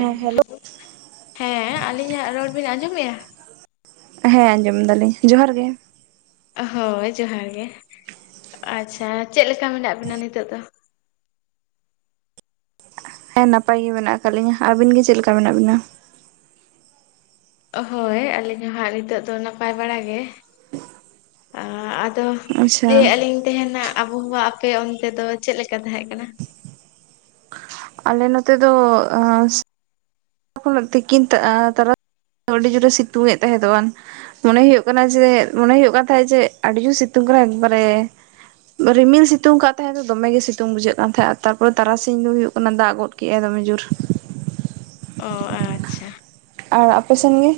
ᱦᱮᱸ ᱦᱮᱞᱳ ᱦᱮᱸ ᱟᱹᱞᱤᱧᱟᱜ ᱨᱚᱲ ᱵᱤᱱ ᱟᱸᱡᱚᱢᱮᱼᱟ? ᱦᱮᱸ ᱟᱸᱡᱚᱢ ᱫᱟᱞᱤᱧ ᱡᱚᱦᱟᱨ ᱜᱮ ᱾ ᱦᱳᱭ ᱡᱚᱦᱟᱨ ᱜᱮ, ᱟᱪᱪᱷᱟ ᱪᱮᱫ ᱞᱮᱠᱟ ᱢᱮᱱᱟᱜ ᱵᱤᱱᱟ ᱱᱤᱛᱚᱜ ᱫᱚ? ᱦᱮᱸ ᱱᱟᱯᱟᱭ ᱜᱮ ᱢᱮᱱᱟᱜ ᱟᱠᱟᱫ ᱞᱤᱧᱟ, ᱟᱵᱤᱱ ᱜᱮ ᱪᱮᱫ ᱠᱮᱠᱟ ᱢᱮᱱᱟᱜ ᱵᱤᱱᱟ? ᱦᱳᱭ ᱟᱞᱤᱧ ᱦᱚᱸ ᱦᱟᱸᱜ ᱱᱤᱛᱚᱜ ᱫᱚ ᱱᱟᱯᱟᱭ ᱵᱟᱲᱟ ᱜᱮ᱾ ᱟᱫᱚ ᱟᱪᱪᱷᱟ ᱞᱟᱹᱭᱮᱜᱼᱟ ᱞᱤᱧ ᱛᱮᱦᱮᱱᱟᱜ ᱟᱵᱚᱦᱟᱣᱟ ᱟᱯᱮ ᱚᱱᱛᱮ ᱫᱚ ᱪᱮᱫ ᱞᱮᱠᱟ ᱛᱟᱦᱮᱸ ᱠᱟᱱᱟ? ᱟᱞᱮ ᱱᱚᱛᱮ ᱫᱚ [unintelligible] ᱛᱤᱠᱤᱱ ᱛᱟᱨᱟ [unintelligible] ᱟᱹᱰᱤ ᱡᱳᱨᱮ ᱥᱤᱛᱩᱝ ᱮᱫ ᱛᱟᱦᱮᱸᱫ [unintelligible] ᱢᱚᱱᱮ ᱦᱩᱭᱩᱜ ᱠᱟᱱᱟ ᱡᱮ ᱢᱚᱱᱮ ᱦᱩᱭᱩᱜ ᱠᱟᱱ ᱛᱟᱦᱮᱸᱫ ᱡᱮ ᱟᱹᱰᱤ ᱡᱳᱨ ᱥᱤᱛᱩᱝ ᱠᱟᱱᱟ ᱮᱠᱵᱟᱨᱮ᱾ ᱨᱤᱢᱤᱞ ᱥᱤᱛᱩᱝ ᱠᱟᱜ ᱛᱟᱦᱮᱸ ᱫᱚ ᱫᱚᱢᱮᱜᱮ ᱜᱮ ᱥᱤᱛᱩᱝ ᱵᱩᱡᱷᱟᱹᱜ ᱠᱟᱱ ᱛᱟᱦᱮᱸᱜ ᱟᱨ ᱛᱟᱨᱯᱚᱨᱮ ᱛᱟᱨᱟᱥᱤᱧ ᱫᱚ ᱦᱩᱭᱩᱜ ᱠᱟᱱᱟ ᱫᱟᱜ ᱜᱚᱫ ᱠᱩᱜᱼᱟ ᱫᱚᱢᱮ ᱡᱳᱨ ᱾ ᱚ ᱮᱸ ᱟᱪᱪᱷᱟ᱾ ᱟᱨ ᱟᱯᱮ ᱥᱮᱱ ᱜᱮ?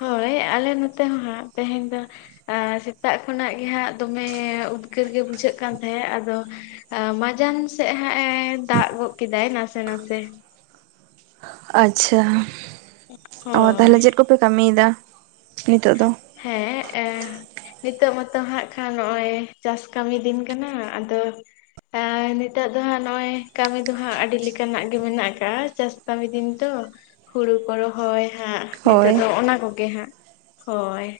ᱦᱳᱭ ᱟᱞᱮ ᱱᱚᱛᱮ ᱦᱚᱸ ᱦᱟᱸᱜ ᱛᱮᱦᱮᱧ ᱫᱚ ᱟᱨ ᱥᱮᱛᱟᱜ ᱠᱷᱚᱱᱟᱜ ᱜᱮ ᱦᱟᱸᱜ ᱫᱚᱢᱮ ᱩᱫᱽᱜᱟᱹᱨ ᱜᱮ ᱵᱩᱡᱷᱟᱹᱜ ᱠᱟᱱ ᱛᱟᱦᱮᱸᱫ ᱟᱫᱚ ᱟ ᱢᱟᱡᱟᱱ ᱥᱮᱫ ᱦᱟᱸᱜ ᱮ ᱫᱟᱜ ᱜᱚᱫ ᱠᱮᱫᱟᱭ ᱱᱟᱥᱮ ᱱᱟᱥᱮ ᱾ ᱟᱪᱪᱷᱟ, ᱚ ᱦᱳᱭ ᱛᱟᱦᱚᱞᱮ ᱪᱮᱫ ᱠᱚᱯᱮ ᱠᱟᱹᱢᱤᱭᱮᱫᱟ ᱱᱤᱛᱚᱜ ᱫᱚ? ᱦᱮᱸ [unintelligible] ᱱᱤᱛᱚᱜ ᱢᱟᱛᱚ ᱦᱟᱸᱜ ᱠᱷᱟᱱ ᱱᱚᱜᱼᱚᱭ ᱪᱟᱥ ᱠᱟᱹᱢᱤ ᱫᱤᱱ ᱠᱟᱱᱟ, ᱟᱫᱚ ᱟᱨ ᱱᱤᱛᱚᱜ ᱫᱚ ᱦᱟᱸᱜ ᱱᱚᱜᱼᱚᱭ ᱠᱟᱹᱢᱤ ᱫᱚᱦᱟᱸᱜ ᱟᱹᱰᱤ ᱞᱮᱠᱟᱱᱟᱜ ᱜᱮ ᱢᱮᱱᱟᱜ ᱟᱠᱟᱜᱼᱟ ᱪᱟᱥ ᱠᱟᱹᱢᱤ ᱫᱤᱱ ᱛᱚ᱾ ᱦᱩᱲᱩ ᱠᱚ ᱨᱚᱦᱚᱭ ᱦᱟᱸᱜ ᱱᱤᱛᱳᱜ ᱦᱳᱭ ᱫᱚ ᱚᱱᱟ ᱠᱚᱜᱮ ᱦᱟᱸᱜ᱾ ᱦᱳᱭ,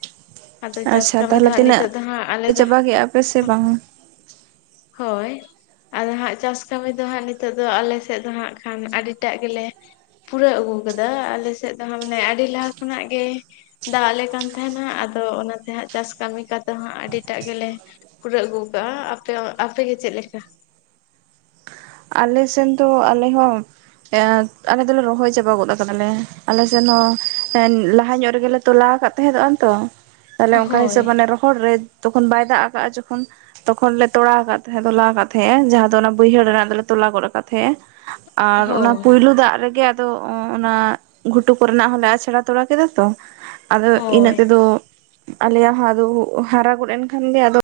ᱟᱫᱚ ᱪᱟᱥ ᱟᱪᱪᱷᱟ ᱠᱟᱹᱢᱤ ᱫᱚ ᱛᱟᱦᱚᱞᱮ ᱦᱟᱸᱜ ᱛᱤᱱᱟᱹᱜ ᱱᱤᱛᱚᱜ ᱦᱟᱸᱜ ᱟᱞᱮ ᱫᱚ ᱪᱟᱵᱟ ᱠᱮᱜᱼᱟ ᱯᱮ ᱥᱮ ᱵᱟᱝ? ᱦᱳᱭ᱾ ᱟᱫᱚ ᱦᱟᱸᱜ ᱪᱟᱥ ᱠᱟᱹᱢᱤ ᱫᱚ ᱦᱟᱸᱜ ᱱᱤᱛᱚᱜ ᱫᱚ ᱟᱞᱮ ᱥᱮᱫ ᱫᱚ ᱦᱟᱸᱜ ᱠᱷᱟᱱ ᱟᱹᱰᱤᱴᱟᱜ ᱜᱮᱞᱮ ᱯᱩᱨᱟᱹᱣ ᱟᱹᱜᱩ ᱟᱠᱟᱫᱟ ᱟᱞᱮ ᱥᱮᱫ ᱫᱚ ᱦᱟᱸᱜ ᱢᱟᱱᱮ ᱟᱹᱰᱤ ᱞᱟᱦᱟ ᱠᱷᱚᱱᱟᱜ ᱜᱮ ᱫᱟᱜ ᱟᱞᱮ ᱠᱟᱱ ᱛᱟᱦᱮᱱᱟ ᱟᱫᱚ ᱚᱱᱟᱛᱮ ᱦᱟᱸᱜ ᱪᱟᱥ ᱠᱟᱹᱢᱤ ᱠᱟᱫᱚ ᱦᱟᱸᱜ ᱟᱹᱰᱤᱴᱟᱜ ᱜᱮᱞᱮ ᱯᱩᱨᱟᱹᱣ ᱟᱹᱜᱩ ᱠᱟᱜ-ᱟ ᱟᱯᱮ ᱟᱯᱮ ᱜᱮ ᱪᱮᱫ ᱞᱮᱠᱟ? ᱟᱞᱮ ᱥᱮᱱ ᱫᱚ ᱟᱞᱮ ᱦᱚᱸ ᱮᱸᱫ ᱟᱞᱮ ᱫᱚᱞᱮ ᱨᱚᱦᱚᱭ ᱪᱟᱵᱟ ᱜᱚᱫ ᱠᱟᱫᱟᱞᱮ ᱟᱞᱮ ᱥᱮᱱ ᱦᱚᱸ ᱮ ᱞᱟᱦᱟ ᱧᱚᱜ ᱨᱮᱜᱮᱞᱮ ᱛᱚᱞᱟ ᱟᱠᱟᱫ ᱛᱟᱦᱮᱸ ᱫᱚᱜ ᱟᱱ ᱛᱚ ᱛᱟᱦᱞᱮ ᱚᱱᱠᱟ ᱦᱳᱭ ᱦᱤᱥᱟᱹᱵ ᱢᱟᱱᱮ ᱨᱚᱦᱚᱲ ᱨᱮ ᱛᱚᱠᱷᱚᱱ ᱵᱟᱭ ᱫᱟᱜ ᱟᱠᱟᱜᱼᱟ ᱡᱚᱠᱷᱚᱱ ᱛᱚᱠᱷᱚᱱ ᱞᱮ ᱛᱚᱲᱟ ᱠᱟᱜ ᱛᱟᱦᱮᱸ ᱛᱚᱞᱟ ᱟᱠᱟᱜ ᱛᱟᱦᱮᱸᱜᱼᱟ ᱡᱟᱦᱟᱸ ᱫᱚ ᱚᱱᱟ ᱵᱟᱹᱭᱦᱟᱹᱲ ᱨᱮᱱᱟᱜ ᱫᱚᱞᱮ ᱛᱚᱞᱟ ᱜᱚᱫ ᱟᱠᱟᱫ ᱛᱟᱦᱮᱸᱜᱼᱟ ᱟᱨ ᱚᱱᱟ ᱦᱳᱭ ᱯᱩᱭᱞᱩ ᱫᱟᱜ ᱨᱮᱜᱮ ᱟᱫᱚ ᱚᱱᱟ ᱜᱷᱩᱴᱩ ᱠᱚᱨᱮᱱᱟᱜ ᱦᱚᱸᱞᱮ ᱟᱪᱷᱲᱟ ᱛᱚᱲᱟ ᱠᱮᱫᱟ ᱛᱚ ᱟᱫᱚ ᱤᱱᱟᱹᱜ ᱦᱳᱭ ᱛᱮᱫᱚ ᱟᱞᱮᱭᱟᱜ ᱦᱚᱸ ᱟᱫᱚ ᱦᱟᱨᱟ ᱜᱚᱫ ᱮᱱ ᱠᱷᱟᱱ ᱜᱮ ᱟᱫᱚ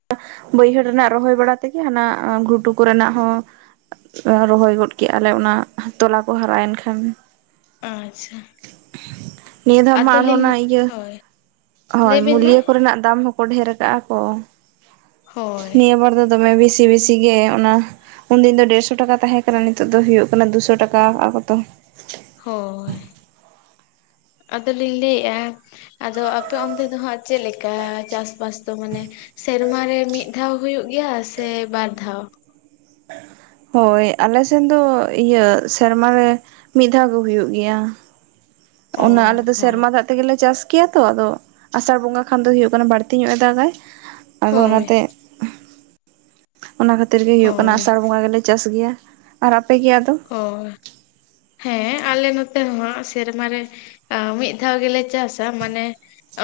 ᱵᱟᱹᱭᱦᱟᱹᱲ ᱨᱮᱱᱟᱜ ᱨᱚᱦᱚᱭ ᱵᱟᱲᱟ ᱛᱮᱜᱮ ᱦᱟᱱᱟ ᱜᱷᱩᱴᱩ ᱠᱚᱨᱮᱱᱟᱜ ᱦᱚᱸ ᱨᱚᱦᱚᱭ ᱜᱚᱫ ᱠᱮᱜ-ᱟ ᱞᱮ ᱚᱱᱟ ᱛᱚᱞᱟ ᱠᱚ ᱦᱟᱨᱟᱭᱮᱱ ᱠᱷᱟᱱ᱾ ᱟᱪᱪᱷᱟ᱾ ᱱᱤᱭᱟᱹ ᱫᱷᱟᱣ ᱢᱟ ᱟᱨᱦᱚᱸ ᱟᱫᱚᱞᱤᱧ ᱚᱱᱟ ᱤᱭᱟᱹ ᱦᱳᱭ ᱞᱟᱹᱭ ᱦᱳᱭ ᱵᱤᱱ ᱢᱟ ᱢᱩᱞᱭᱟᱹ ᱠᱚᱨᱮᱱᱟᱜ ᱫᱟᱢ ᱦᱚᱸ ᱠᱚ ᱰᱷᱮᱨ ᱠᱟᱜᱼᱟ ᱠᱚ ᱦᱳᱭ ᱱᱤᱭᱟᱹ ᱵᱟᱨ ᱫᱚ ᱫᱚᱢᱮ ᱵᱤᱥᱤ ᱵᱤᱥᱤ ᱜᱮ ᱚᱱᱟ ᱩᱱᱫᱤᱱ ᱫᱚ ᱰᱮᱲ ᱥᱚ ᱴᱟᱠᱟ ᱛᱟᱦᱮᱸ ᱠᱟᱱᱟ ᱱᱤᱛᱚᱜ ᱫᱚ ᱦᱩᱭᱩᱜ ᱠᱟᱱᱟ ᱫᱩᱥᱚ ᱴᱟᱠᱟ ᱠᱟᱜ-ᱟ ᱠᱚᱛᱚ᱾ ᱦᱳᱭ ᱟᱫᱚᱞᱤᱧ ᱞᱮᱭᱮᱜ-ᱟ ᱟᱫᱚ ᱟᱯᱮ ᱚᱱᱛᱮ ᱫᱚ ᱦᱟᱸᱜ ᱪᱮᱫ ᱞᱮᱠᱟ ᱪᱟᱥᱵᱟᱥ ᱫᱚ ᱢᱟᱱᱮ ᱥᱮᱨᱢᱟᱨᱮ ᱢᱤᱫ ᱫᱷᱟᱣ ᱦᱩᱭᱩᱜᱭ ᱜᱮᱭᱟ ᱥᱮ ᱵᱟᱨ ᱫᱷᱟᱣ? ᱦᱳᱭ ᱟᱞᱮᱥᱮᱱ ᱫᱚ ᱤᱭᱟᱹ ᱥᱮᱨᱢᱟᱨ ᱨᱮ ᱢᱤᱫ ᱫᱷᱟᱣ ᱜᱮ ᱦᱩᱭᱩᱜ ᱜᱮᱭᱟ᱾ ᱚ ᱚᱱᱟ ᱟᱞᱮ ᱫᱚ ᱦᱚᱸ ᱥᱮᱨᱢᱟ ᱫᱟᱜ ᱛᱮᱜᱮ ᱞᱮ ᱪᱟᱥ ᱜᱮᱭᱟ ᱛᱚ ᱟᱫᱚ ᱟᱥᱟᱲ ᱵᱚᱸᱜᱟ ᱠᱷᱟᱱ ᱫᱚ ᱦᱩᱭᱩᱜ ᱠᱟᱱᱟ ᱵᱟᱹᱲᱛᱤ ᱧᱚᱜ ᱮ ᱫᱟᱜᱟᱭ ᱟᱫᱚ ᱦᱳᱭ ᱚᱱᱟᱛᱮ ᱚᱱᱟ ᱠᱷᱟ ᱛᱤᱨ ᱜᱮ ᱦᱩᱭᱩᱜᱭ ᱠᱟᱱᱟ ᱦᱳᱭ ᱟᱥᱟᱲ ᱵᱚᱸᱜᱟ ᱜᱮᱞᱮ ᱪᱟᱥ ᱜᱮᱭᱟ, ᱟᱨ ᱟᱯᱮ ᱜᱮ ᱟᱫᱚ? ᱚ, ᱦᱮᱸ ᱟᱞᱮ ᱱᱚᱛᱮ ᱦᱚᱸ ᱥᱮᱨᱢᱟ ᱨᱮ ᱚ ᱢᱤᱫ ᱫᱷᱟᱣ ᱜᱮᱞᱮ ᱪᱟᱥᱟ ᱢᱟᱱᱮ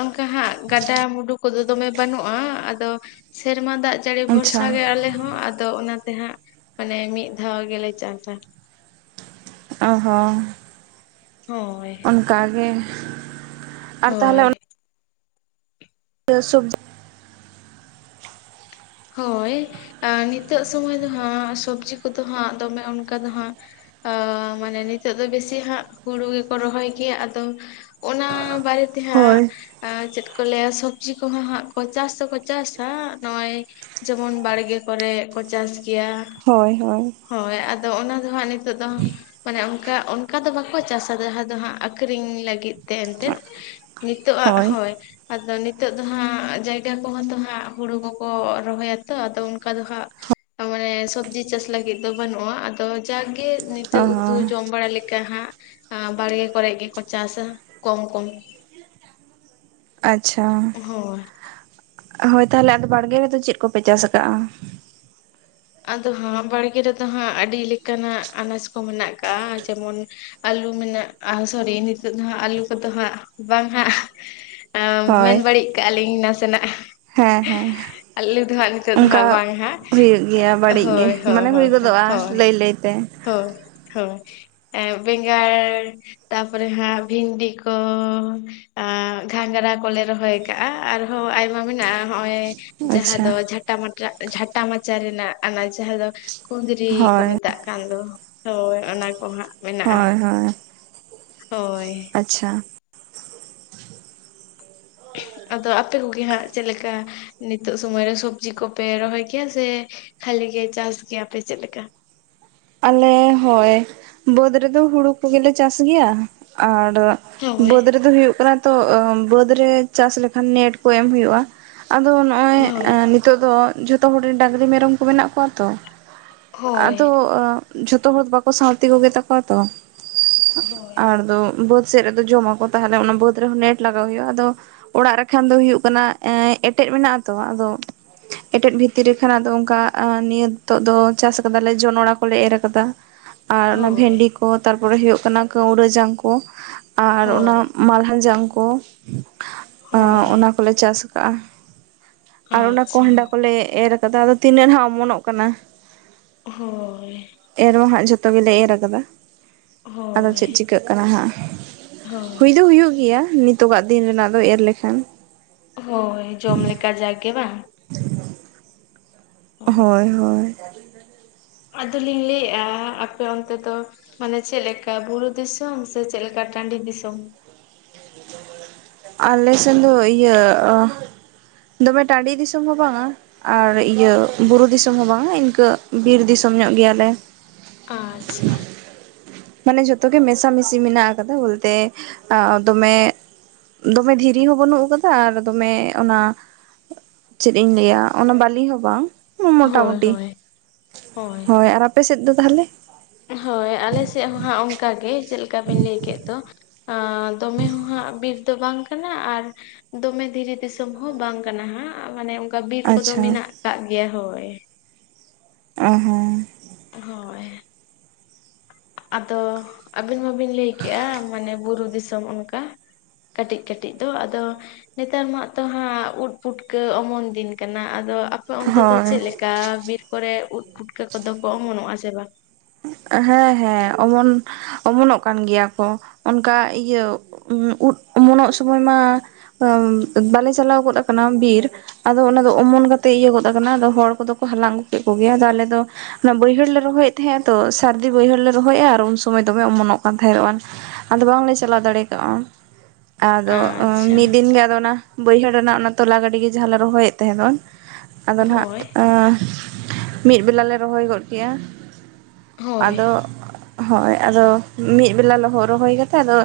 ᱚᱱᱠᱟ ᱦᱟᱸᱜ ᱜᱟᱰᱟ ᱢᱩᱰᱩ ᱠᱚᱫᱚ ᱫᱚᱢᱮ ᱵᱟᱹᱱᱩᱜᱼᱟ ᱟᱫᱚ ᱥᱮᱨᱢᱟ ᱫᱟᱜ ᱡᱟᱹᱲᱤ ᱵᱷᱚᱨᱥᱟ ᱟᱪᱪᱷᱟ ᱜᱮ ᱟᱞᱮ ᱦᱚᱸ ᱟ ᱛᱚ ᱚᱱᱟᱛᱮ ᱦᱟᱸᱜ ᱢᱟᱱᱮ ᱢᱤᱫ ᱫᱷᱟᱣ ᱜᱮᱞᱮ ᱪᱟᱥᱟ᱾ ᱚ ᱦᱚᱸ᱾ ᱦᱳᱭ᱾ ᱠᱟᱜᱮ ᱟᱨ ᱛᱟᱦᱚᱞᱮ ᱦᱳᱭ ᱚᱱᱟ [inaudible] ᱦᱳᱭ ᱱᱤᱛᱚᱜ ᱮᱸ ᱥᱚᱢᱚᱭ ᱫᱚ ᱦᱟᱸᱜ ᱥᱚᱵᱽᱡᱤ ᱠᱚᱫᱚ ᱦᱟᱸᱜ ᱫᱚᱢᱮ ᱚᱱᱠᱟ ᱫᱚ ᱦᱟᱸᱜ ᱟ ᱢᱟᱱᱮ ᱱᱤᱛᱚᱜ ᱫᱚ ᱵᱮᱥᱤ ᱦᱟᱸᱜ ᱦᱩᱲᱩ ᱜᱮᱠᱚ ᱨᱚᱦᱚᱭ ᱜᱮᱭᱟ ᱟᱫᱚ ᱚᱱᱟ ᱵᱟᱨᱮ ᱛᱮ ᱦᱟᱸᱜ ᱦᱳᱭ ᱮᱸ ᱪᱮᱫ ᱠᱚ ᱞᱟᱹᱭᱟ ᱥᱚᱵᱽᱡᱤ ᱠᱚᱦᱚᱸ ᱦᱟᱸᱜ ᱠᱚ ᱪᱟᱥ ᱫᱚᱠᱚ ᱪᱟᱥᱟ ᱱᱚᱸᱜᱼᱚᱭ ᱡᱮᱢᱚᱱ ᱵᱟᱲᱜᱮ ᱠᱚᱨᱮᱜ ᱠᱚ ᱪᱟᱥ ᱜᱮᱭᱟ᱾ ᱦᱳᱭ ᱦᱳᱭ᱾ ᱦᱳᱭ ᱟᱫᱚ ᱚᱱᱟ ᱫᱚ ᱦᱟᱸᱜ ᱱᱤᱛᱳᱜ ᱫᱚ ᱢᱟᱱᱮ ᱚᱱᱠᱟ ᱚᱱᱠᱟ ᱫᱚ ᱵᱟᱠᱚ ᱪᱟᱥᱟ ᱡᱟᱦᱟᱸ ᱫᱚ ᱦᱟᱸᱜ ᱟᱠᱷᱨᱤᱧ ᱞᱟᱹᱜᱤᱫ ᱛᱮ᱾ ᱱᱤᱛᱳᱜ ᱟᱜ ᱦᱳᱭ ᱟᱫᱚ ᱱᱤᱛᱳᱜ ᱫᱚ ᱦᱟᱸᱜ ᱡᱟᱭᱜᱟ ᱠᱚᱦᱚᱸ ᱛᱚ ᱦᱟᱸᱜ ᱦᱩᱲᱩ ᱠᱚᱠᱚ ᱨᱚᱦᱚᱭᱟᱛᱚ ᱟᱫᱚ ᱚᱱᱠᱟ ᱫᱚ ᱦᱟᱸᱜ ᱢᱟᱱᱮ ᱥᱚᱵᱽᱡᱤ ᱪᱟᱥ ᱞᱟᱹᱜᱤᱫ ᱫᱚ ᱵᱟᱹᱱᱩᱜᱼᱟ ᱟᱫᱚ ᱡᱟᱠᱜᱮ ᱚ ᱱᱤᱛᱚᱜ ᱩᱛᱩ ᱦᱚᱸ ᱡᱚᱢ ᱵᱟᱲᱟ ᱞᱮᱠᱟ ᱦᱟᱸᱜ ᱟᱸ ᱵᱟᱲᱜᱮ ᱠᱚᱨᱮᱜ ᱜᱮᱠᱚ ᱪᱟᱥᱟ ᱠᱚᱢ ᱠᱚᱢ ᱟᱪᱪᱷᱟ ᱦᱳᱭ ᱦᱳᱭ ᱛᱟᱦᱞᱮ ᱟᱫᱚ ᱵᱟᱲᱜᱮ ᱨᱮᱫᱚ ᱪᱮᱫ ᱠᱚᱯᱮ ᱪᱟᱥ ᱠᱟᱜᱼᱟ? ᱟᱫᱚ ᱦᱟᱸᱜ ᱵᱟᱲᱜᱮ ᱨᱮᱫᱚ ᱦᱟᱸᱜ ᱟᱹᱰᱤ ᱞᱮᱠᱟᱱᱟᱜ ᱟᱱᱟᱡ ᱠᱚ ᱢᱮᱱᱟᱜ ᱟᱠᱟᱜ-ᱟ ᱡᱮᱢᱚᱱ ᱟᱞᱩ ᱢᱮᱱᱟᱜ ᱟ ᱥᱚᱨᱤ ᱱᱤᱛᱳᱜ ᱫᱚ ᱦᱟᱸᱜ ᱟᱹᱞᱩ ᱠᱚᱫᱚ ᱦᱟᱸᱜ ᱵᱟᱝ ᱦᱟᱸᱜ ᱦᱳᱭ ᱢᱮᱱ ᱵᱟᱹᱲᱤᱡ ᱠᱟᱜᱼᱟ ᱞᱤᱧ ᱱᱟᱥᱮᱱᱟᱜ ᱦᱮᱸ ᱦᱮᱸ ᱟᱞᱮ ᱫᱚ ᱦᱟᱸᱜ ᱱᱤᱛᱚᱜ ᱫᱚ ᱚᱱᱠᱟ ᱦᱟᱸᱜ ᱵᱟᱝ ᱦᱟᱸᱜ ᱦᱩᱭᱩᱜ ᱜᱮᱭᱟ ᱵᱟᱲᱤᱡ ᱜᱮ ᱦᱳᱭ ᱦᱳᱭ ᱢᱟᱱᱮ ᱦᱩᱭ ᱦᱳᱭ ᱜᱚᱫᱚᱜᱼᱟ ᱦᱳᱭ ᱞᱟᱹᱭ ᱞᱟᱹᱭᱛᱮ ᱦᱳᱭ ᱦᱳᱭ ᱮᱸᱻ ᱵᱮᱸᱜᱟᱲ ᱛᱟᱯᱚᱨᱮ ᱦᱟᱸᱜ ᱵᱷᱤᱱᱰᱤ ᱠᱚ ᱟ ᱜᱷᱟᱜᱽᱨᱟ ᱠᱚᱞᱮ ᱨᱚᱦᱚᱭ ᱠᱟᱜᱼᱟ ᱟᱨᱦᱚᱸ ᱟᱭᱢᱟ ᱢᱮᱱᱟᱜᱼᱟ ᱦᱚᱜᱼᱚᱭ ᱡᱟᱦᱟᱸ ᱟᱪᱪᱷᱟ ᱫᱚ ᱡᱷᱟᱴᱟ ᱢᱟᱴᱟ ᱡᱷᱟᱴᱟ ᱢᱟᱪᱟ ᱨᱮᱱᱟᱜ ᱟᱱᱟᱪ ᱡᱟᱦᱟᱸ ᱫᱚ ᱠᱩᱸᱫᱽᱨᱤ ᱠᱚ ᱦᱳᱭ ᱢᱮᱛᱟᱜ ᱠᱟᱱ ᱫᱚ ᱦᱳᱭ ᱚᱱᱟ ᱠᱚ ᱦᱟᱸᱜ ᱢᱮᱱᱟᱜᱼᱟ ᱦᱳᱭ ᱦᱳᱭ ᱦᱳᱭ ᱟᱪᱪᱷᱟ ᱟᱫᱚ ᱟᱯᱮ ᱠᱚᱜᱮ ᱦᱟᱸᱜ ᱪᱮᱫ ᱞᱮᱠᱟ ᱱᱤᱛᱚᱜ ᱥᱚᱢᱚᱭ ᱨᱮ ᱥᱚᱵᱡᱤ ᱠᱚᱯᱮ ᱨᱚᱦᱚᱭ ᱠᱮᱭᱟ ᱥᱮ ᱠᱷᱟᱹᱞᱤ ᱜᱮ ᱪᱟᱥ ᱜᱮᱭᱟᱯᱮ ᱪᱮᱫ ᱞᱮᱠᱟ ᱟᱞᱮ ᱦᱳᱭ ᱵᱟᱹᱫᱽ ᱨᱮᱫᱚ ᱦᱩᱲᱩ ᱠᱚᱜᱮᱞᱮ ᱪᱟᱥ ᱜᱮᱭᱟ ᱟᱨ ᱦᱳᱭ ᱵᱟᱹᱫᱽ ᱨᱮᱫᱚ ᱦᱩᱭᱩᱜ ᱠᱟᱱᱟ ᱛᱚ ᱵᱟᱹᱫᱽ ᱨᱮ ᱪᱟᱥ ᱞᱮᱠᱷᱟᱱ ᱱᱮᱴ ᱠᱚ ᱮᱢ ᱦᱩᱭᱩᱜᱼᱟ᱾ ᱟᱫᱚ ᱱᱚᱜᱼᱚᱭ ᱦᱳᱭ ᱱᱤᱛᱚᱜ ᱫᱚ ᱡᱷᱚᱛᱚ ᱦᱚᱲ ᱰᱟᱝᱨᱤ ᱢᱮᱨᱚᱢ ᱠᱚ ᱢᱮᱱᱟᱜ ᱠᱚᱣᱟ ᱛᱚ᱾ ᱦᱳᱭ ᱟᱫᱚ ᱡᱷᱚᱛᱚ ᱦᱚᱲ ᱵᱟᱠᱚ ᱥᱟᱶᱛᱮ ᱠᱚᱜᱮ ᱛᱟᱠᱚᱣᱟ ᱛᱚ ᱦᱳᱭ ᱟᱫᱚ ᱵᱟᱹᱫᱽ ᱥᱮᱜ ᱨᱮᱫᱚ ᱡᱚᱢᱟ ᱠᱚ ᱛᱟᱦᱞᱮ ᱚᱱᱟ ᱵᱟᱹᱫᱽ ᱨᱮᱦᱚᱸ ᱱᱮᱴ ᱞᱟᱜᱟᱣ ᱦᱩᱭᱩᱜᱼᱟ ᱟᱫᱚ ᱚᱲᱟᱜ ᱨᱮᱠᱷᱟᱱ ᱫᱚ ᱦᱩᱭᱩᱜ ᱠᱟᱱᱟ ᱮᱴᱮᱫ ᱢᱮᱱᱟᱜ ᱟᱛᱚ ᱟᱫᱚ ᱮᱴᱮᱫ ᱵᱷᱤᱛᱨᱤ ᱨᱮ ᱠᱷᱟᱱ ᱟᱫᱚ ᱚᱱᱠᱟ ᱱᱤᱭᱟᱹ ᱱᱤᱛᱚᱜ ᱫᱚ ᱪᱟᱥ ᱟᱠᱟᱫᱟᱞᱮ ᱡᱚᱱᱚᱲᱟ ᱠᱚᱞᱮ ᱮᱨ ᱠᱟᱫᱟ ᱟᱨ ᱚᱱᱟ ᱦᱳᱭ ᱵᱷᱮᱱᱰᱤ ᱠᱚ ᱛᱟᱨᱯᱚᱨᱮ ᱦᱩᱭᱩᱜ ᱠᱟᱱᱟ ᱠᱟᱹᱣᱨᱟᱹ ᱡᱟᱝ ᱠᱚ ᱟᱨ ᱚᱱᱟ ᱦᱳᱭ ᱢᱟᱞᱦᱟᱱ ᱡᱟᱝ ᱠᱚ ᱦᱳᱭ ᱚᱱᱟ ᱠᱚᱞᱮ ᱪᱟᱥ ᱟᱠᱟᱜ-ᱟ ᱟᱨ ᱚᱱᱟ ᱠᱚᱦᱰᱟ ᱟᱪᱪᱷᱟ ᱠᱚᱞᱮ ᱮᱨ ᱠᱟᱛᱷᱟ ᱟᱫᱚ ᱛᱤᱱᱟᱹᱜ ᱱᱟᱦᱟᱜ ᱚᱢᱚᱱᱚᱜ ᱠᱟᱱᱟ᱾ ᱦᱳᱭ ᱮᱨ ᱦᱚᱸ ᱦᱟᱸᱜ ᱡᱷᱚᱛᱚ ᱜᱮᱞᱮ ᱮᱨ ᱟᱠᱟᱫᱟ ᱟᱫᱚ ᱪᱮᱫ ᱦᱳᱭ ᱪᱤᱠᱟᱹᱜ ᱠᱟᱱᱟ ᱦᱟᱸᱜ ᱦᱩᱭ ᱦᱳᱭ ᱫᱚ ᱦᱩᱭᱩᱜ ᱜᱮᱭᱟ ᱱᱤᱛ ᱱᱤᱛᱚᱜᱟᱜ ᱫᱤᱱ ᱨᱮᱱᱟᱜ ᱫᱚ ᱮᱨ ᱞᱮᱠᱷᱟᱱ ᱦᱳᱭ ᱡᱚᱢ ᱞᱮᱠᱟ ᱡᱟᱜᱮ ᱵᱟᱝ ᱦᱳᱭ ᱦᱳᱭ ᱟᱫᱚᱞᱤᱧ ᱞᱟᱹᱭ ᱮᱭᱟ ᱟᱯᱮ ᱚᱱᱛᱮ ᱫᱚ ᱢᱟᱱᱮ ᱪᱮᱫ ᱞᱮᱠᱟ ᱵᱩᱨᱩ ᱫᱤᱥᱚᱢ ᱥᱮ ᱪᱮᱫ ᱞᱮᱠᱟ ᱴᱟᱺᱰᱤ ᱫᱤᱥᱚᱢ? ᱟᱞᱮ ᱥᱮᱫ ᱫᱚ ᱤᱭᱟᱹ ᱫᱚᱢᱮ ᱴᱟᱺᱰᱤ ᱫᱤᱥᱚᱢ ᱦᱚᱸ ᱵᱟᱝᱟ ᱟᱨ ᱤᱭᱟᱹ ᱵᱩᱨᱩ ᱫᱤᱥᱚᱢ ᱦᱚᱸ ᱵᱟᱝᱟ ᱤᱱᱠᱟᱹ ᱵᱤᱨ ᱫᱤᱥᱚᱢ ᱧᱚᱜ ᱜᱮᱭᱟᱞᱮ᱾ ᱟᱪᱪᱷᱟ ᱢᱟᱱᱮ ᱡᱷᱚᱛᱚ ᱜᱮ ᱢᱮᱥᱟᱢᱤᱥᱤ ᱢᱮᱱᱟᱜ ᱟᱠᱟᱫᱟ ᱵᱚᱞᱛᱮ ᱫᱚᱢᱮ ᱫᱚᱢᱮ ᱫᱷᱤᱨᱤ ᱦᱚᱸ ᱵᱟᱹᱱᱩᱜ ᱟᱠᱟᱫᱟ ᱟᱨ ᱫᱚᱢᱮ ᱚᱱᱟ ᱪᱮᱫ ᱤᱧ ᱞᱟᱹᱭᱟ ᱚᱱᱟ ᱵᱟᱞᱤ ᱦᱚᱸ ᱵᱟᱝ ᱢᱚᱴᱟ ᱦᱳᱭ ᱢᱩᱴᱤ ᱦᱳᱭ ᱦᱳᱭ ᱟᱨ ᱟᱯᱮ ᱥᱮᱫ ᱫᱚ ᱛᱟᱦᱚᱞᱮ ᱦᱳᱭ ᱟᱞᱮᱥᱮᱜ ᱦᱚᱸ ᱦᱟᱸᱜ ᱚᱝᱠᱟ ᱜᱮ ᱪᱮᱜ ᱞᱮᱠᱟ ᱵᱤᱱ ᱞᱟᱹᱭ ᱠᱮᱫ ᱫᱚ᱾ ᱟᱸ ᱫᱚᱢᱮ ᱦᱚᱸ ᱦᱟᱸᱜ ᱵᱤᱨ ᱫᱚ ᱵᱟᱝ᱾ ᱠᱟᱱᱟ ᱟᱨ ᱫᱚᱢᱮ ᱫᱷᱤᱨᱤ ᱫᱤᱥᱚᱢ ᱦᱚᱸ ᱵᱟᱝ ᱠᱟᱱᱟ ᱦᱟᱸᱜ ᱢᱟᱱᱮ ᱚᱝᱠᱟ ᱵᱤᱨ ᱠᱚᱫᱚ ᱟᱪᱪᱷᱟ ᱢᱮᱱᱟᱜ᱾ ᱠᱟᱜ ᱜᱮᱭᱟ ᱦᱳᱭ᱾ ᱚ ᱦᱚᱸ᱾ ᱦᱳᱭ᱾ ᱟᱫᱚ ᱟᱵᱤᱱ ᱢᱟᱵᱤᱱ ᱞᱟᱹᱭᱠᱮᱜ-ᱟ ᱢᱟᱱᱮ ᱵᱩᱨᱩ ᱫᱤᱥᱚᱢ ᱚᱱᱠᱟ᱾ ᱠᱟᱹᱴᱤᱜ ᱠᱟᱹᱴᱤᱜ ᱫᱚ ᱟᱫᱚ᱾ ᱱᱮᱛᱟᱨ ᱢᱟᱜ ᱛᱚ ᱦᱟᱸᱜ ᱩᱫ ᱯᱩᱴᱠᱟᱹ ᱚᱢᱚᱱ ᱫᱤᱱ ᱠᱟᱱᱟ ᱟᱫᱚ ᱟ ᱫᱚ ᱚᱱᱛᱮ ᱫᱚ ᱦᱳᱭ ᱪᱮᱜ ᱞᱮᱠᱟ ᱵᱤᱨ ᱠᱚᱨᱮ ᱩᱫ ᱯᱩᱴᱠᱟᱹ ᱠᱚᱫᱚ ᱠᱚ ᱚᱢᱚᱱᱚᱜ-ᱟ ᱥᱮ ᱵᱟᱝ᱾ ᱦᱮᱸ ᱦᱮᱸ ᱚᱢᱚᱱ᱾ ᱚᱢᱚᱱᱚᱜ ᱠᱟᱱ ᱜᱮᱭᱟ ᱠᱚ ᱚᱱᱠᱟ ᱤᱭᱟᱹ ᱩᱫ ᱚᱢᱚᱱᱚᱜ ᱥᱚᱢᱚᱭ ᱢᱟ᱾ ᱵᱟᱞᱮ ᱪᱟᱞᱟᱣ ᱜᱚᱫ ᱠᱟᱱᱟ ᱵᱤᱨ᱾ ᱟᱫᱚ ᱚᱱᱟ ᱫᱚ ᱚᱢᱚᱱ ᱠᱟᱛᱮ ᱤᱭᱟᱹ ᱜᱚᱫ ᱠᱟᱱᱟ ᱟᱫᱚ ᱦᱚᱲ ᱠᱚᱫᱚ ᱠᱚ ᱦᱟᱞᱟᱝ ᱟᱜᱩ ᱠᱮᱜ ᱠᱚᱜᱮᱭᱟ ᱟᱫᱚ ᱟᱞᱮ ᱫᱚ᱾ ᱚᱱᱟ ᱵᱟᱹᱭᱦᱟᱹᱲ ᱞᱮ ᱨᱚᱦᱚᱭᱮᱜ ᱛᱟᱸᱦᱮᱜ-ᱟ ᱛᱚ ᱥᱟᱨᱫᱤ ᱵᱟᱹᱭᱦᱟᱹᱲ ᱞᱮ ᱨᱚᱦᱚᱭᱮᱜ-ᱟ ᱟᱨ ᱩᱱ ᱥᱚᱢᱚᱭ ᱫᱚᱢᱮ ᱚᱢᱚᱱᱚᱜ ᱠᱟᱱ ᱛᱟᱦᱮᱸᱜ᱾ [unintelligible] ᱟᱫᱚ ᱵᱟᱝᱞᱮ ᱪᱟᱞᱟᱣ ᱫᱟᱲᱮ ᱠᱟᱣ-ᱟ᱾ ᱟᱫᱚ ᱟᱪᱪᱷᱟ ᱢᱤᱜ ᱫᱤᱱ ᱜᱮ ᱟᱫᱚ ᱚᱱᱟ ᱵᱟᱹᱭᱦᱟᱹᱲ ᱨᱮᱱᱟᱜ ᱚᱱᱟ ᱛᱚᱞᱟ ᱜᱟᱰᱤᱜᱮ ᱡᱟᱸᱦᱟ ᱞᱮ ᱨᱚᱦᱚᱭᱮᱜ ᱛᱟᱸᱦᱮᱫᱚ᱾ ᱟᱫᱚ ᱱᱷᱟᱜ ᱦᱳᱭ ᱟᱸ ᱢᱤᱫ ᱵᱮᱞᱟ ᱞᱮ ᱨᱚᱦᱚᱭ ᱜᱚᱫ ᱠᱮᱜ-ᱟ᱾ ᱦᱳᱭ ᱟᱫᱚ ᱦᱚᱭ ᱟᱫᱚ ᱢᱤᱜ ᱵᱮᱞᱟ ᱞᱚᱦᱚᱜ ᱨᱚᱦᱚᱭ ᱠᱟᱛᱮᱜ ᱟᱫᱚ᱾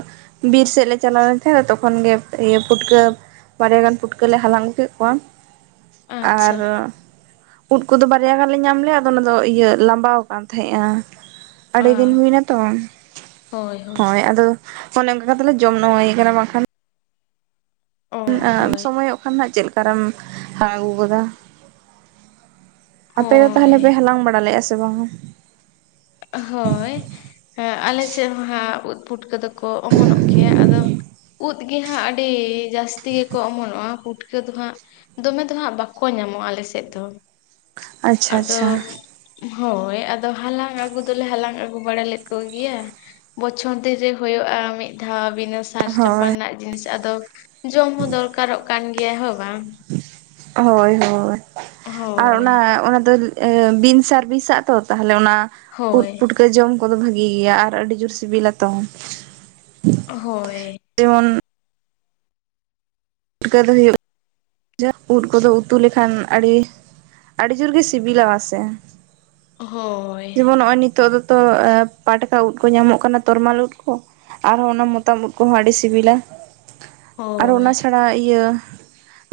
ᱵᱤᱨ ᱥᱮᱜ ᱞᱮ ᱪᱟᱞᱟᱣ ᱞᱮᱱ ᱛᱟᱦᱮ ᱛᱚᱠᱷᱚᱱ ᱜᱮ ᱤᱭᱟᱹ ᱯᱩᱴᱠᱟᱹ᱾ ᱵᱟᱨᱭᱟ ᱜᱟᱱ ᱯᱩᱴᱠᱟᱹ ᱞᱮ ᱦᱟᱞᱟᱝ ᱟᱜᱩ ᱠᱮᱜ ᱠᱚᱣᱟ᱾ ᱟᱪᱪᱷᱟ ᱟᱨ ᱩᱫ ᱠᱚᱫᱚ ᱵᱟᱨᱭᱟ ᱜᱟᱱ ᱞᱮ ᱧᱟᱢ ᱞᱮᱜ-ᱟ ᱟᱫᱚ ᱚᱱᱟ ᱫᱚ ᱤᱭᱟᱹ ᱞᱟᱸᱵᱟᱣ᱾ ᱛᱟᱦᱮᱸᱜ-ᱟ ᱟ ᱟᱰᱤ ᱫᱤᱱ ᱦᱩᱭ ᱱᱟ ᱛᱚ ᱦᱳᱭ ᱟᱫᱚ᱾ ᱚᱱᱮ ᱚᱝᱠᱟ ᱠᱟᱛᱮ ᱞᱮ ᱡᱚᱢ ᱱᱟᱹᱣᱟᱹᱭ ᱠᱟᱱᱟ ᱵᱟᱝᱠᱷᱟᱱ᱾ ᱚ ᱦᱳᱭ ᱥᱳᱢᱚᱭᱚᱜ ᱠᱷᱟᱱ ᱱᱷᱟᱜ ᱪᱮᱜ ᱞᱮᱠᱟᱨᱮᱢ ᱦᱟᱞᱟᱝ ᱟᱜᱩ ᱜᱚᱫᱟ᱾ ᱟᱯᱮ ᱫᱚ ᱛᱟᱦᱞᱮ ᱦᱳᱭ ᱯᱮ ᱦᱟᱞᱟᱝ ᱵᱟᱲᱟ ᱞᱮᱜ-ᱟ ᱥᱮ ᱵᱟᱝᱟ? ᱦᱳᱭ ᱦᱮᱸ ᱟᱞᱮ ᱥᱮᱜ ᱦᱚᱸ ᱦᱟᱸᱜ ᱩᱫ ᱯᱩᱴᱟᱹ ᱫᱚ᱾ ᱠᱚ ᱚᱢᱚᱱᱚᱜ ᱜᱮᱭᱟ ᱟᱫᱚ ᱩᱫ᱾ ᱜᱤ ᱦᱟᱸᱜ ᱟᱰᱤ ᱡᱟᱥᱛᱤ ᱜᱮᱠᱚ ᱚᱢᱚᱱᱚᱜ-ᱟ ᱯᱩᱴᱠᱟᱹ ᱫᱚ ᱦᱟᱸᱜ᱾ ᱫᱚᱢᱮ ᱫᱚ ᱦᱟᱸᱜ ᱵᱟᱠᱚ ᱧᱟᱢᱚᱜ-ᱟ ᱟᱞᱮ ᱥᱮᱜ ᱫᱚ᱾ ᱟᱪᱪᱷᱟ ᱟᱫᱚ ᱟᱪᱪᱷᱟ ᱦᱳᱭ ᱟᱫᱚ ᱦᱟᱞᱟᱝ ᱟ ᱜᱩ ᱫᱚᱞᱮ ᱦᱟᱞᱟᱝ ᱟᱜᱩ ᱵᱟᱲᱟ ᱞᱮᱫ ᱠᱚᱜᱮᱭᱟ ᱵᱚᱪᱷᱚᱨ ᱫᱤᱱ ᱨᱮ ᱦᱳᱭᱳᱜ-ᱟ ᱢᱤᱫ ᱫᱷᱟᱣ ᱵᱤᱱᱟᱹ ᱥ ᱥᱟᱨ ᱦᱳᱭ ᱪᱟᱯᱟᱱᱟᱜ ᱡᱤᱱᱤᱥ ᱟᱫᱚ ᱡᱚᱢ ᱦᱚᱸ ᱫᱚᱨᱠᱟᱨᱚᱜ ᱠᱟᱱ ᱜᱮᱭᱟ ᱦᱳᱭ ᱵᱟᱝ᱾ ᱦᱚᱭ ᱦᱳᱭ ᱟᱨ ᱦᱳᱭ ᱚᱱᱟ ᱚᱱᱟ ᱫᱚ᱾ ᱵᱤᱱ ᱥᱟᱨ ᱵᱤᱥᱟᱜ ᱛᱚ ᱛᱟᱦᱞᱮ ᱚᱱᱟ ᱩᱫ ᱦᱳᱭ ᱯᱩᱴ ᱠᱟᱹ ᱡᱚᱢ ᱠᱚᱫᱚ ᱵᱷᱟᱜᱤ ᱜᱮᱭᱟ ᱟᱨ ᱟᱹᱰᱤ ᱡᱳᱨ ᱥᱤᱵᱤᱞᱟ ᱛᱚ᱾ ᱦᱳᱭ᱾ ᱡᱮᱢᱚᱱ᱾ ᱪᱤᱠᱟᱹ ᱫᱚ ᱦᱩᱭᱩᱜ᱾ ᱡᱟ ᱩᱫ ᱠᱚᱫᱚ ᱩᱛᱩ ᱞᱮᱠᱷᱟᱱ ᱟᱰᱤ ᱟᱰᱤ ᱡᱳᱨ ᱜᱮ ᱥᱤᱵᱤᱞᱚᱜ-ᱟ ᱥᱮ᱾ ᱦᱳᱭ ᱡᱮᱢᱚᱱ ᱱᱚᱸᱜᱚᱭ ᱱᱤᱛᱳᱜ ᱫᱚᱛᱚ ᱯᱟᱴᱠᱟ ᱩᱫ ᱠᱚ ᱧᱟᱢᱚᱜ ᱠᱟᱱᱟ ᱛᱚᱨᱢᱟᱞ ᱩᱫ ᱠᱚ᱾ ᱟᱨᱦᱚᱸ ᱚᱱᱟ ᱢᱚᱛᱟᱢ ᱩᱫ ᱠᱚᱦᱚᱸ ᱟᱰᱤ ᱥᱤᱵᱤᱞᱟ ᱟᱨ ᱚᱱᱟ ᱦᱳᱭ ᱪᱷᱟᱲᱟ ᱤᱭᱟᱹ᱾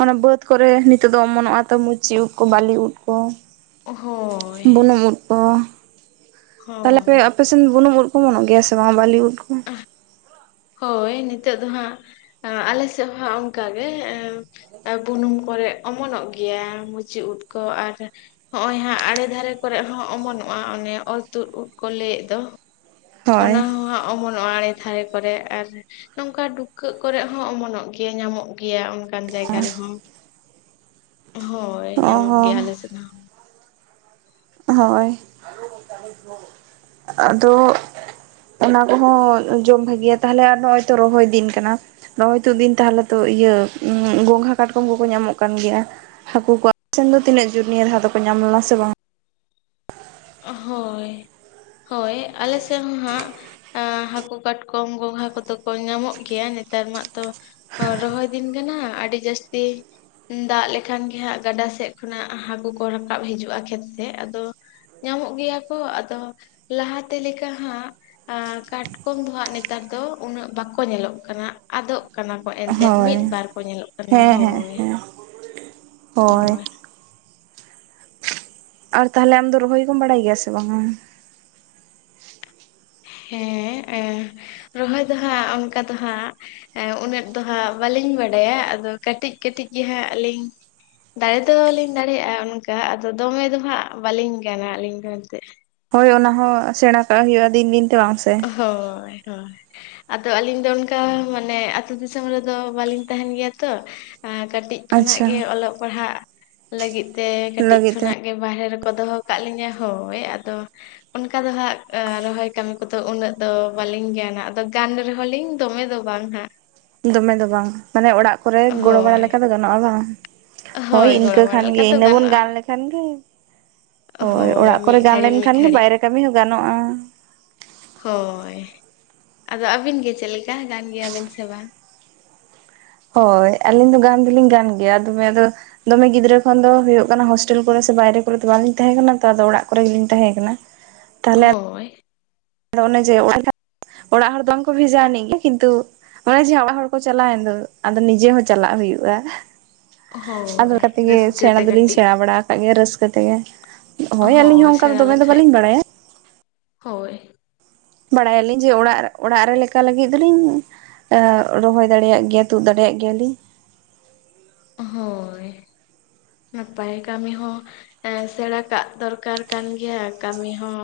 ᱚᱱᱮ ᱵᱟᱹᱫᱽ ᱠᱚᱨᱮ ᱱᱤᱛᱚᱜ ᱫᱚ ᱚᱢᱚᱱᱚᱜ-ᱟ ᱛᱚ ᱢᱩᱪᱤ ᱩᱫ ᱠᱚ ᱵᱟᱞᱤ ᱩᱫ ᱠᱚ᱾ ᱦᱳᱭ ᱵᱩᱱᱩᱢ ᱩᱫ ᱠᱚ᱾ ᱛᱟᱦᱞᱮ ᱯᱮ ᱦᱳᱭ ᱟᱯᱮᱥᱮᱱ ᱵᱩᱱᱩᱢ ᱩᱫ ᱠᱚ ᱚᱢᱚᱱᱚᱜ ᱜᱮᱭᱟ ᱥᱮ ᱵᱟᱝ ᱵᱟᱞᱤ ᱩᱫ ᱠᱚ? ᱦᱳᱭ ᱱᱤᱛᱳᱜ ᱫᱚ ᱦᱟᱸᱜ ᱟᱸ ᱟᱞᱮ ᱥᱮᱫ ᱦᱚᱸ ᱦᱟᱸᱜ ᱚᱱᱠᱟ ᱜᱮ ᱮᱸ ᱮ ᱵᱩᱱᱩᱢ ᱠᱚᱨᱮ ᱚᱢᱚᱱᱚᱜ ᱜᱮᱭᱟ ᱢᱩᱪᱤ ᱩᱫᱽ ᱠᱚ ᱟᱨ ᱦᱚᱜᱼᱚᱭ ᱦᱟᱸᱜ ᱟᱲᱮ ᱫᱷᱟᱨᱮ ᱠᱚᱨᱮᱫ ᱦᱚᱸ ᱚᱢᱚᱱᱚᱜᱼᱟ ᱚᱱᱮ ᱚᱨ ᱛᱩᱫ ᱠᱚ ᱞᱟᱹᱭᱮᱫ ᱫᱚ᱾ ᱦᱳᱭ᱾ ᱚᱢᱚᱱᱚᱜ-ᱟ ᱟᱲᱮ ᱫᱷᱟᱨᱮ ᱠᱚᱨᱮ ᱟᱨ ᱱᱚᱝᱠᱟ ᱰᱩᱠᱟᱹᱜ ᱠᱚᱨᱮᱜ ᱦᱚᱸ ᱚᱢᱚᱱᱚᱜ ᱜᱮᱭᱲ ᱧᱟᱢᱚᱜ ᱜᱮᱭᱟ ᱚᱱ ᱚᱱᱠᱟᱱ ᱡᱟᱭᱜᱟ ᱨᱮᱦᱚᱸ᱾ ᱦᱳᱭ ᱚ ᱧᱟᱢᱚᱜ ᱦᱚᱸ ᱜᱮᱭᱟ ᱟᱞᱮ ᱥᱮᱮᱫ ᱦᱚᱸ᱾ ᱦᱳᱭ ᱟᱫᱚ ᱚᱱᱟ ᱠᱚᱦᱚᱸ ᱡᱚᱢ ᱵᱷᱟᱜᱤᱭᱟ ᱛᱟᱦᱚᱞᱮ ᱟᱨ ᱱᱚᱜ-ᱚᱭ ᱛᱚ ᱨᱚᱦᱚᱭ ᱫᱤᱱ ᱠᱟᱱᱟ᱾ ᱨᱚᱦᱚᱭ ᱛᱩᱫ ᱫᱤᱱ ᱛᱟᱦᱚᱞᱮ ᱛᱚ ᱤᱭᱟᱹ ᱜᱚᱝᱜᱷᱟ ᱠᱟᱴᱠᱚᱢ ᱠᱚᱠᱚ ᱧᱟᱢᱚᱜ ᱠᱟᱱ ᱜᱮᱭᱟ᱾ ᱦᱟᱹᱠᱩ ᱠᱚ ᱥᱮᱱ ᱫᱚ ᱛᱤᱱᱟᱹᱜ ᱡᱩᱨ ᱱᱤᱭᱟᱹ ᱫᱷᱟᱣ ᱫᱚᱠᱚ ᱧᱟᱢ ᱞᱮᱱᱟ ᱥᱮ ᱵᱟᱝ? ᱦᱳᱭ, ᱦᱳᱭ ᱟᱞᱮ ᱥᱮᱫ ᱦᱚᱸ ᱦᱟᱸᱜ ᱟ ᱦᱟᱹᱠᱩ ᱠᱟᱴᱠᱚᱢ ᱜᱚᱝᱜᱷᱟ ᱠᱚᱫᱚ ᱠᱚ ᱧᱟᱢᱚᱜ ᱜᱮᱭᱟ ᱱᱮᱛᱟᱨ ᱢᱟᱜ ᱛᱚ ᱚ ᱨᱚᱦᱚᱭ ᱫᱤᱱ ᱠᱟᱱᱟ ᱟᱹᱰᱤ ᱡᱟᱹᱥᱛᱤ ᱩᱸ ᱫᱟᱜ ᱞᱮᱠᱷᱟᱱ ᱜᱮ ᱦᱟᱸᱜ ᱜᱟᱰᱟ ᱥᱮᱫ ᱠᱷᱚᱱᱟᱜ ᱦᱟᱹᱠᱩ ᱠᱚ ᱨᱟᱠᱟᱵ ᱦᱤᱡᱩᱜᱼᱟ ᱠᱷᱮᱛ ᱥᱮᱫ ᱟᱫᱚ ᱧᱟᱢᱚᱜ ᱜᱮᱭᱟ ᱠᱚ᱾ ᱟᱫᱚ ᱞᱟᱦᱟᱛᱮ ᱞᱮᱠᱟ ᱦᱟᱸᱜ ᱟ ᱠᱟᱴᱠᱚᱢ ᱫᱚ ᱦᱟᱸᱜ ᱱᱮᱛᱟᱨ ᱫᱚ ᱩᱱᱟᱹᱜ ᱵᱟᱠᱚ ᱧᱮᱞᱚᱜ ᱠᱟᱱᱟ᱾ ᱟᱫᱚᱜ ᱠᱟᱱᱟ ᱠᱚ ᱮᱱᱛᱮᱫ ᱦᱳᱭ ᱢᱤᱫ ᱵᱟᱨ ᱠᱚ ᱧᱮᱞᱚᱜ ᱠᱟᱱᱟ᱾ ᱦᱮᱸ ᱦᱮᱸ ᱦᱳᱭ᱾ ᱦᱮᱸ ᱦᱳᱭ᱾ ᱟᱨ ᱛᱟᱦᱚᱞᱮ ᱟᱢ ᱫᱚ ᱨᱚᱦᱚᱭ ᱠᱚᱢ ᱵᱟᱰᱟᱭ ᱜᱮᱭᱟ ᱥᱮ ᱵᱟᱝᱟ? ᱦᱮᱸ ᱮᱸ ᱨᱚᱦᱚᱭ ᱫᱚ ᱦᱟᱸᱜ ᱚᱱᱠᱟ ᱫᱚ ᱦᱟᱸᱜ ᱮ ᱩᱱᱟᱹᱜ ᱫᱚ ᱦᱟᱸᱜ ᱵᱟᱹᱞᱤᱧ ᱵᱟᱲᱟᱭᱟ ᱟᱫᱚ ᱠᱟᱹᱴᱤᱡ ᱠᱟᱹᱴᱤᱡ ᱜᱮᱦᱟᱸᱜ ᱟᱹᱞᱤᱧ ᱫᱟᱲᱮ ᱫᱚᱞᱤᱧ ᱫᱟᱲᱮᱭᱟᱜ-ᱟ ᱚᱱᱠᱟ ᱟᱫᱚ ᱫᱚᱢᱮ ᱫᱚᱦᱟᱸᱜ ᱵᱟᱹᱞᱤᱧ ᱜᱟᱱᱟ ᱟᱹᱞᱤᱧ ᱫᱚ ᱮᱱᱛᱮᱫ᱾ ᱦᱳᱭ ᱦᱚᱸ ᱥᱮᱸᱬᱟ ᱠᱟᱜ ᱦᱩᱭᱩᱜ-ᱟ ᱫᱤᱱ ᱫᱤᱱᱛᱮ ᱵᱟᱝ ᱥᱮ᱾ ᱦᱳᱭ ᱦᱳᱭ᱾ ᱟᱫᱚ ᱟᱞᱤᱧ ᱫᱚ ᱚᱱᱠᱟ ᱢᱟᱱᱮ ᱟᱛᱩ ᱫᱤᱥᱚᱢ ᱨᱮᱫᱚ ᱵᱟᱹᱞᱤᱧ ᱛᱟᱦᱮᱱ ᱜᱮᱭᱟ ᱛᱚ᱾ ᱟ ᱠᱟᱹᱴᱤᱡ ᱠᱷᱚᱱᱟᱜ ᱟᱪᱪᱷᱟ ᱜᱮ ᱚᱞᱚᱜ ᱯᱟᱲᱦᱟᱜ ᱞᱟᱹᱜᱤᱫ ᱛᱮ ᱠᱟᱹᱴᱤᱡ ᱞᱟᱹᱜᱤᱫ ᱛᱮ ᱠᱷᱚᱱᱟᱜ ᱜᱮ ᱵᱟᱨᱦᱮ ᱨᱮᱠᱚ ᱫᱚᱦᱚ ᱠᱟᱜ ᱞᱤᱧᱟᱹ ᱦᱳᱭ ᱟᱫᱚ ᱚᱱᱠᱟ ᱫᱚ ᱦᱟᱸᱜ ᱨᱚᱦᱚᱭ ᱠᱟᱹᱢᱤ ᱠᱚᱫᱚ ᱩᱱᱟᱹᱜ ᱫᱚ ᱵᱟᱞᱤᱧ ᱜᱟᱱᱟ, ᱟᱫᱚ ᱜᱟᱱ ᱨᱮᱦᱚᱸ ᱞᱤᱧ ᱫᱚᱢᱮ ᱫᱚ ᱵᱟᱝ ᱦᱟᱸᱜ᱾ ᱫᱚᱢᱮ ᱫᱚ ᱵᱟᱝ ᱢᱟᱱᱮ ᱚᱲᱟᱜ ᱠᱚᱨᱮᱫ ᱜᱚᱲᱚ ᱵᱟᱲᱟ ᱦᱳᱭ ᱞᱮᱠᱟ ᱫᱚ ᱜᱟᱱᱚᱜ-ᱟ ᱵᱟᱝ᱾ ᱦᱳᱭ ᱤᱱᱠᱟᱹ ᱜᱚᱲᱚ ᱵᱟᱲᱟ ᱠᱷᱟᱱᱜᱮ ᱞᱮᱠᱟ ᱫᱚ ᱤᱱᱟᱹ ᱵᱚᱱ ᱜᱟᱱᱚᱜᱼᱟ ᱜᱟᱱ ᱞᱮᱠᱷᱟᱱ ᱜᱮ ᱦᱳᱭ ᱚᱲᱟᱜ ᱠᱚᱨᱮ ᱢᱤᱫ ᱜᱟᱱ ᱜᱷᱟᱹᱲᱤᱡ ᱢᱤᱫ ᱞᱮᱱᱠᱷᱟᱱ ᱜᱮ ᱜᱷᱟᱹᱲᱤᱡ ᱵᱟᱭᱨᱮ ᱠᱟᱹᱢᱤ ᱦᱚᱸ ᱜᱟᱱᱚᱜ-ᱟ᱾ ᱦᱳᱭ ᱟᱫᱚ ᱟᱹᱵᱤᱱ ᱜᱮ ᱪᱮᱫ ᱞᱮᱠᱟ ᱜᱟᱱ ᱜᱮᱭᱟᱵᱤᱱ ᱥᱮ ᱵᱟᱝ? ᱦᱳᱭ ᱟᱹᱞᱤᱧ ᱫᱚ ᱜᱟᱱ ᱫᱚᱞᱤᱧ ᱜᱟᱱ ᱜᱮᱭᱟ ᱟᱨ ᱛᱚᱵᱮ ᱟᱫᱚ ᱫᱚᱢᱮ ᱜᱤᱫᱽᱨᱟᱹ ᱠᱷᱚᱱ ᱫᱚ ᱦᱩᱭᱩᱜᱜ ᱠᱟᱱᱟ ᱦᱳᱥᱴᱮᱞ ᱠᱚᱨᱮ ᱥᱮ ᱵᱟᱭᱨᱮ ᱠᱚᱨᱮ ᱫᱚ ᱵᱟᱞᱤᱧ ᱛᱟᱦᱮᱸ ᱠᱟᱱᱟ ᱛᱚ ᱟᱫᱚ ᱚᱲᱟᱜ ᱠᱚᱨᱮ ᱜᱮᱞᱤᱧ ᱛᱟᱦᱮᱸ ᱠᱟᱱᱟ᱾ ᱛᱟᱦᱚᱞᱮ ᱦᱳᱭ᱾ ᱟᱫᱚ ᱚᱱᱮ ᱡᱮ [unintelligible] ᱚᱲᱟᱜ ᱦᱚᱲ ᱫᱚ ᱵᱟᱝ ᱠᱚ ᱵᱷᱮᱡᱟ ᱟᱹᱱᱤᱡ ᱜᱮ ᱠᱤᱱᱛᱩ ᱚᱱᱮ ᱡᱮ ᱦᱟᱸᱜ ᱚᱲᱟᱜ ᱦᱚᱲ ᱠᱚ ᱪᱟᱞᱟᱣᱮᱱ ᱫᱚ, ᱟᱫᱚ ᱱᱤᱡᱮ ᱦᱚᱸ ᱪᱟᱞᱟᱜ ᱦᱩᱭᱩᱜᱼᱟ᱾ ᱟᱫᱚ ᱦᱳᱭ ᱚᱱᱠᱟ ᱛᱮᱜᱮ ᱨᱟᱹᱥᱠᱟᱹ ᱥᱮᱬᱟ ᱛᱮ ᱫᱚᱞᱤᱧ ᱠᱟᱹᱴᱤᱡ ᱥᱮᱬᱟ ᱵᱟᱲᱟ ᱟᱠᱟᱜ ᱜᱮᱭᱟ ᱨᱟᱹᱥᱠᱟᱹ ᱛᱮᱜᱮ᱾ ᱦᱳᱭ ᱟᱹᱞᱤᱧ ᱦᱚᱸ ᱚᱱᱠᱟ ᱥᱮᱬᱟ ᱫᱚᱢᱮ ᱫᱚ ᱞᱮᱠᱷᱟᱡ ᱵᱟᱟᱹᱞᱤᱧ ᱵᱟᱲᱟᱭᱟ᱾ ᱦᱳᱭ᱾ ᱵᱟᱲᱟᱭᱟᱞᱤᱧ ᱡᱮ ᱚᱲᱟᱜ ᱚᱲᱟᱜ ᱨᱮ ᱞᱮᱠᱟ ᱞᱟᱹᱜᱤᱫ ᱫᱚᱞᱤᱧ ᱮ ᱨᱚᱦᱚᱭ ᱫᱟᱲᱮᱭᱟᱜ ᱜᱮᱭᱟ, ᱛᱩᱫ ᱫᱟᱲᱮᱭᱟᱜ ᱜᱮᱭᱟᱞᱤᱧ᱾ ᱦᱳᱭ ᱱᱟᱯᱟᱭ ᱠᱟᱢᱤ ᱦᱚᱸ ᱮᱸ ᱥᱮᱬᱟ ᱠᱟᱜ ᱫᱚᱨᱠᱟᱨ ᱠᱟᱱ ᱜᱮᱭᱟ᱾ ᱠᱟᱹᱢᱤ ᱦᱚᱸ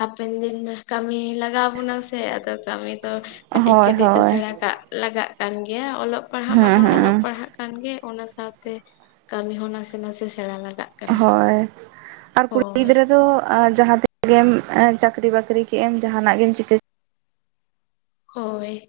ᱦᱟᱯᱮᱱ ᱫᱤᱱ ᱨᱮ ᱠᱟᱹᱢᱤ ᱞᱟᱜᱟᱣᱟᱵᱚᱱᱟ ᱥᱮ ᱟᱫᱚ ᱠᱟᱹᱢᱤ ᱛᱚ ᱠᱟᱹᱴᱤᱡ ᱦᱳᱭ ᱠᱟᱹᱴᱤᱡ ᱫᱚ ᱦᱳᱭ ᱥᱮᱬᱟ ᱠᱟᱜ ᱞᱟᱜᱟᱜ ᱠᱟᱱ ᱜᱮᱭᱟ, ᱚᱞᱚᱜ ᱯᱟᱲᱦᱟᱜ ᱦᱮᱸ ᱢᱟᱵᱚᱱ ᱚᱞᱚᱜ ᱦᱮᱸ ᱯᱟᱲᱦᱟᱜ ᱠᱟᱱ ᱜᱮ, ᱚᱱᱟ ᱥᱟᱶᱛᱮ ᱠᱟᱹᱢᱤ ᱦᱚᱸ ᱱᱟᱥᱮ ᱱᱟᱥᱮ ᱥᱮᱬᱟ ᱞᱟᱜᱟᱜ? ᱠᱟᱱᱟ ᱦᱳᱭ ᱟᱨ ᱠᱩᱲᱤ ᱦᱳᱭ ᱜᱤᱫᱽᱨᱟᱹ ᱫᱚᱻᱜ ᱟᱸ ᱡᱟᱦᱟᱸ ᱛᱤᱱᱟᱹᱜ ᱜᱮᱢ ᱮᱸ ᱪᱟᱹᱠᱨᱤ ᱵᱟᱹᱠᱨᱤ ᱠᱮᱜ ᱮᱢ ᱡᱟᱦᱟᱸᱱᱟᱜ ᱜᱮᱢ ᱪᱤᱠᱟᱹ ᱦᱳᱭ᱾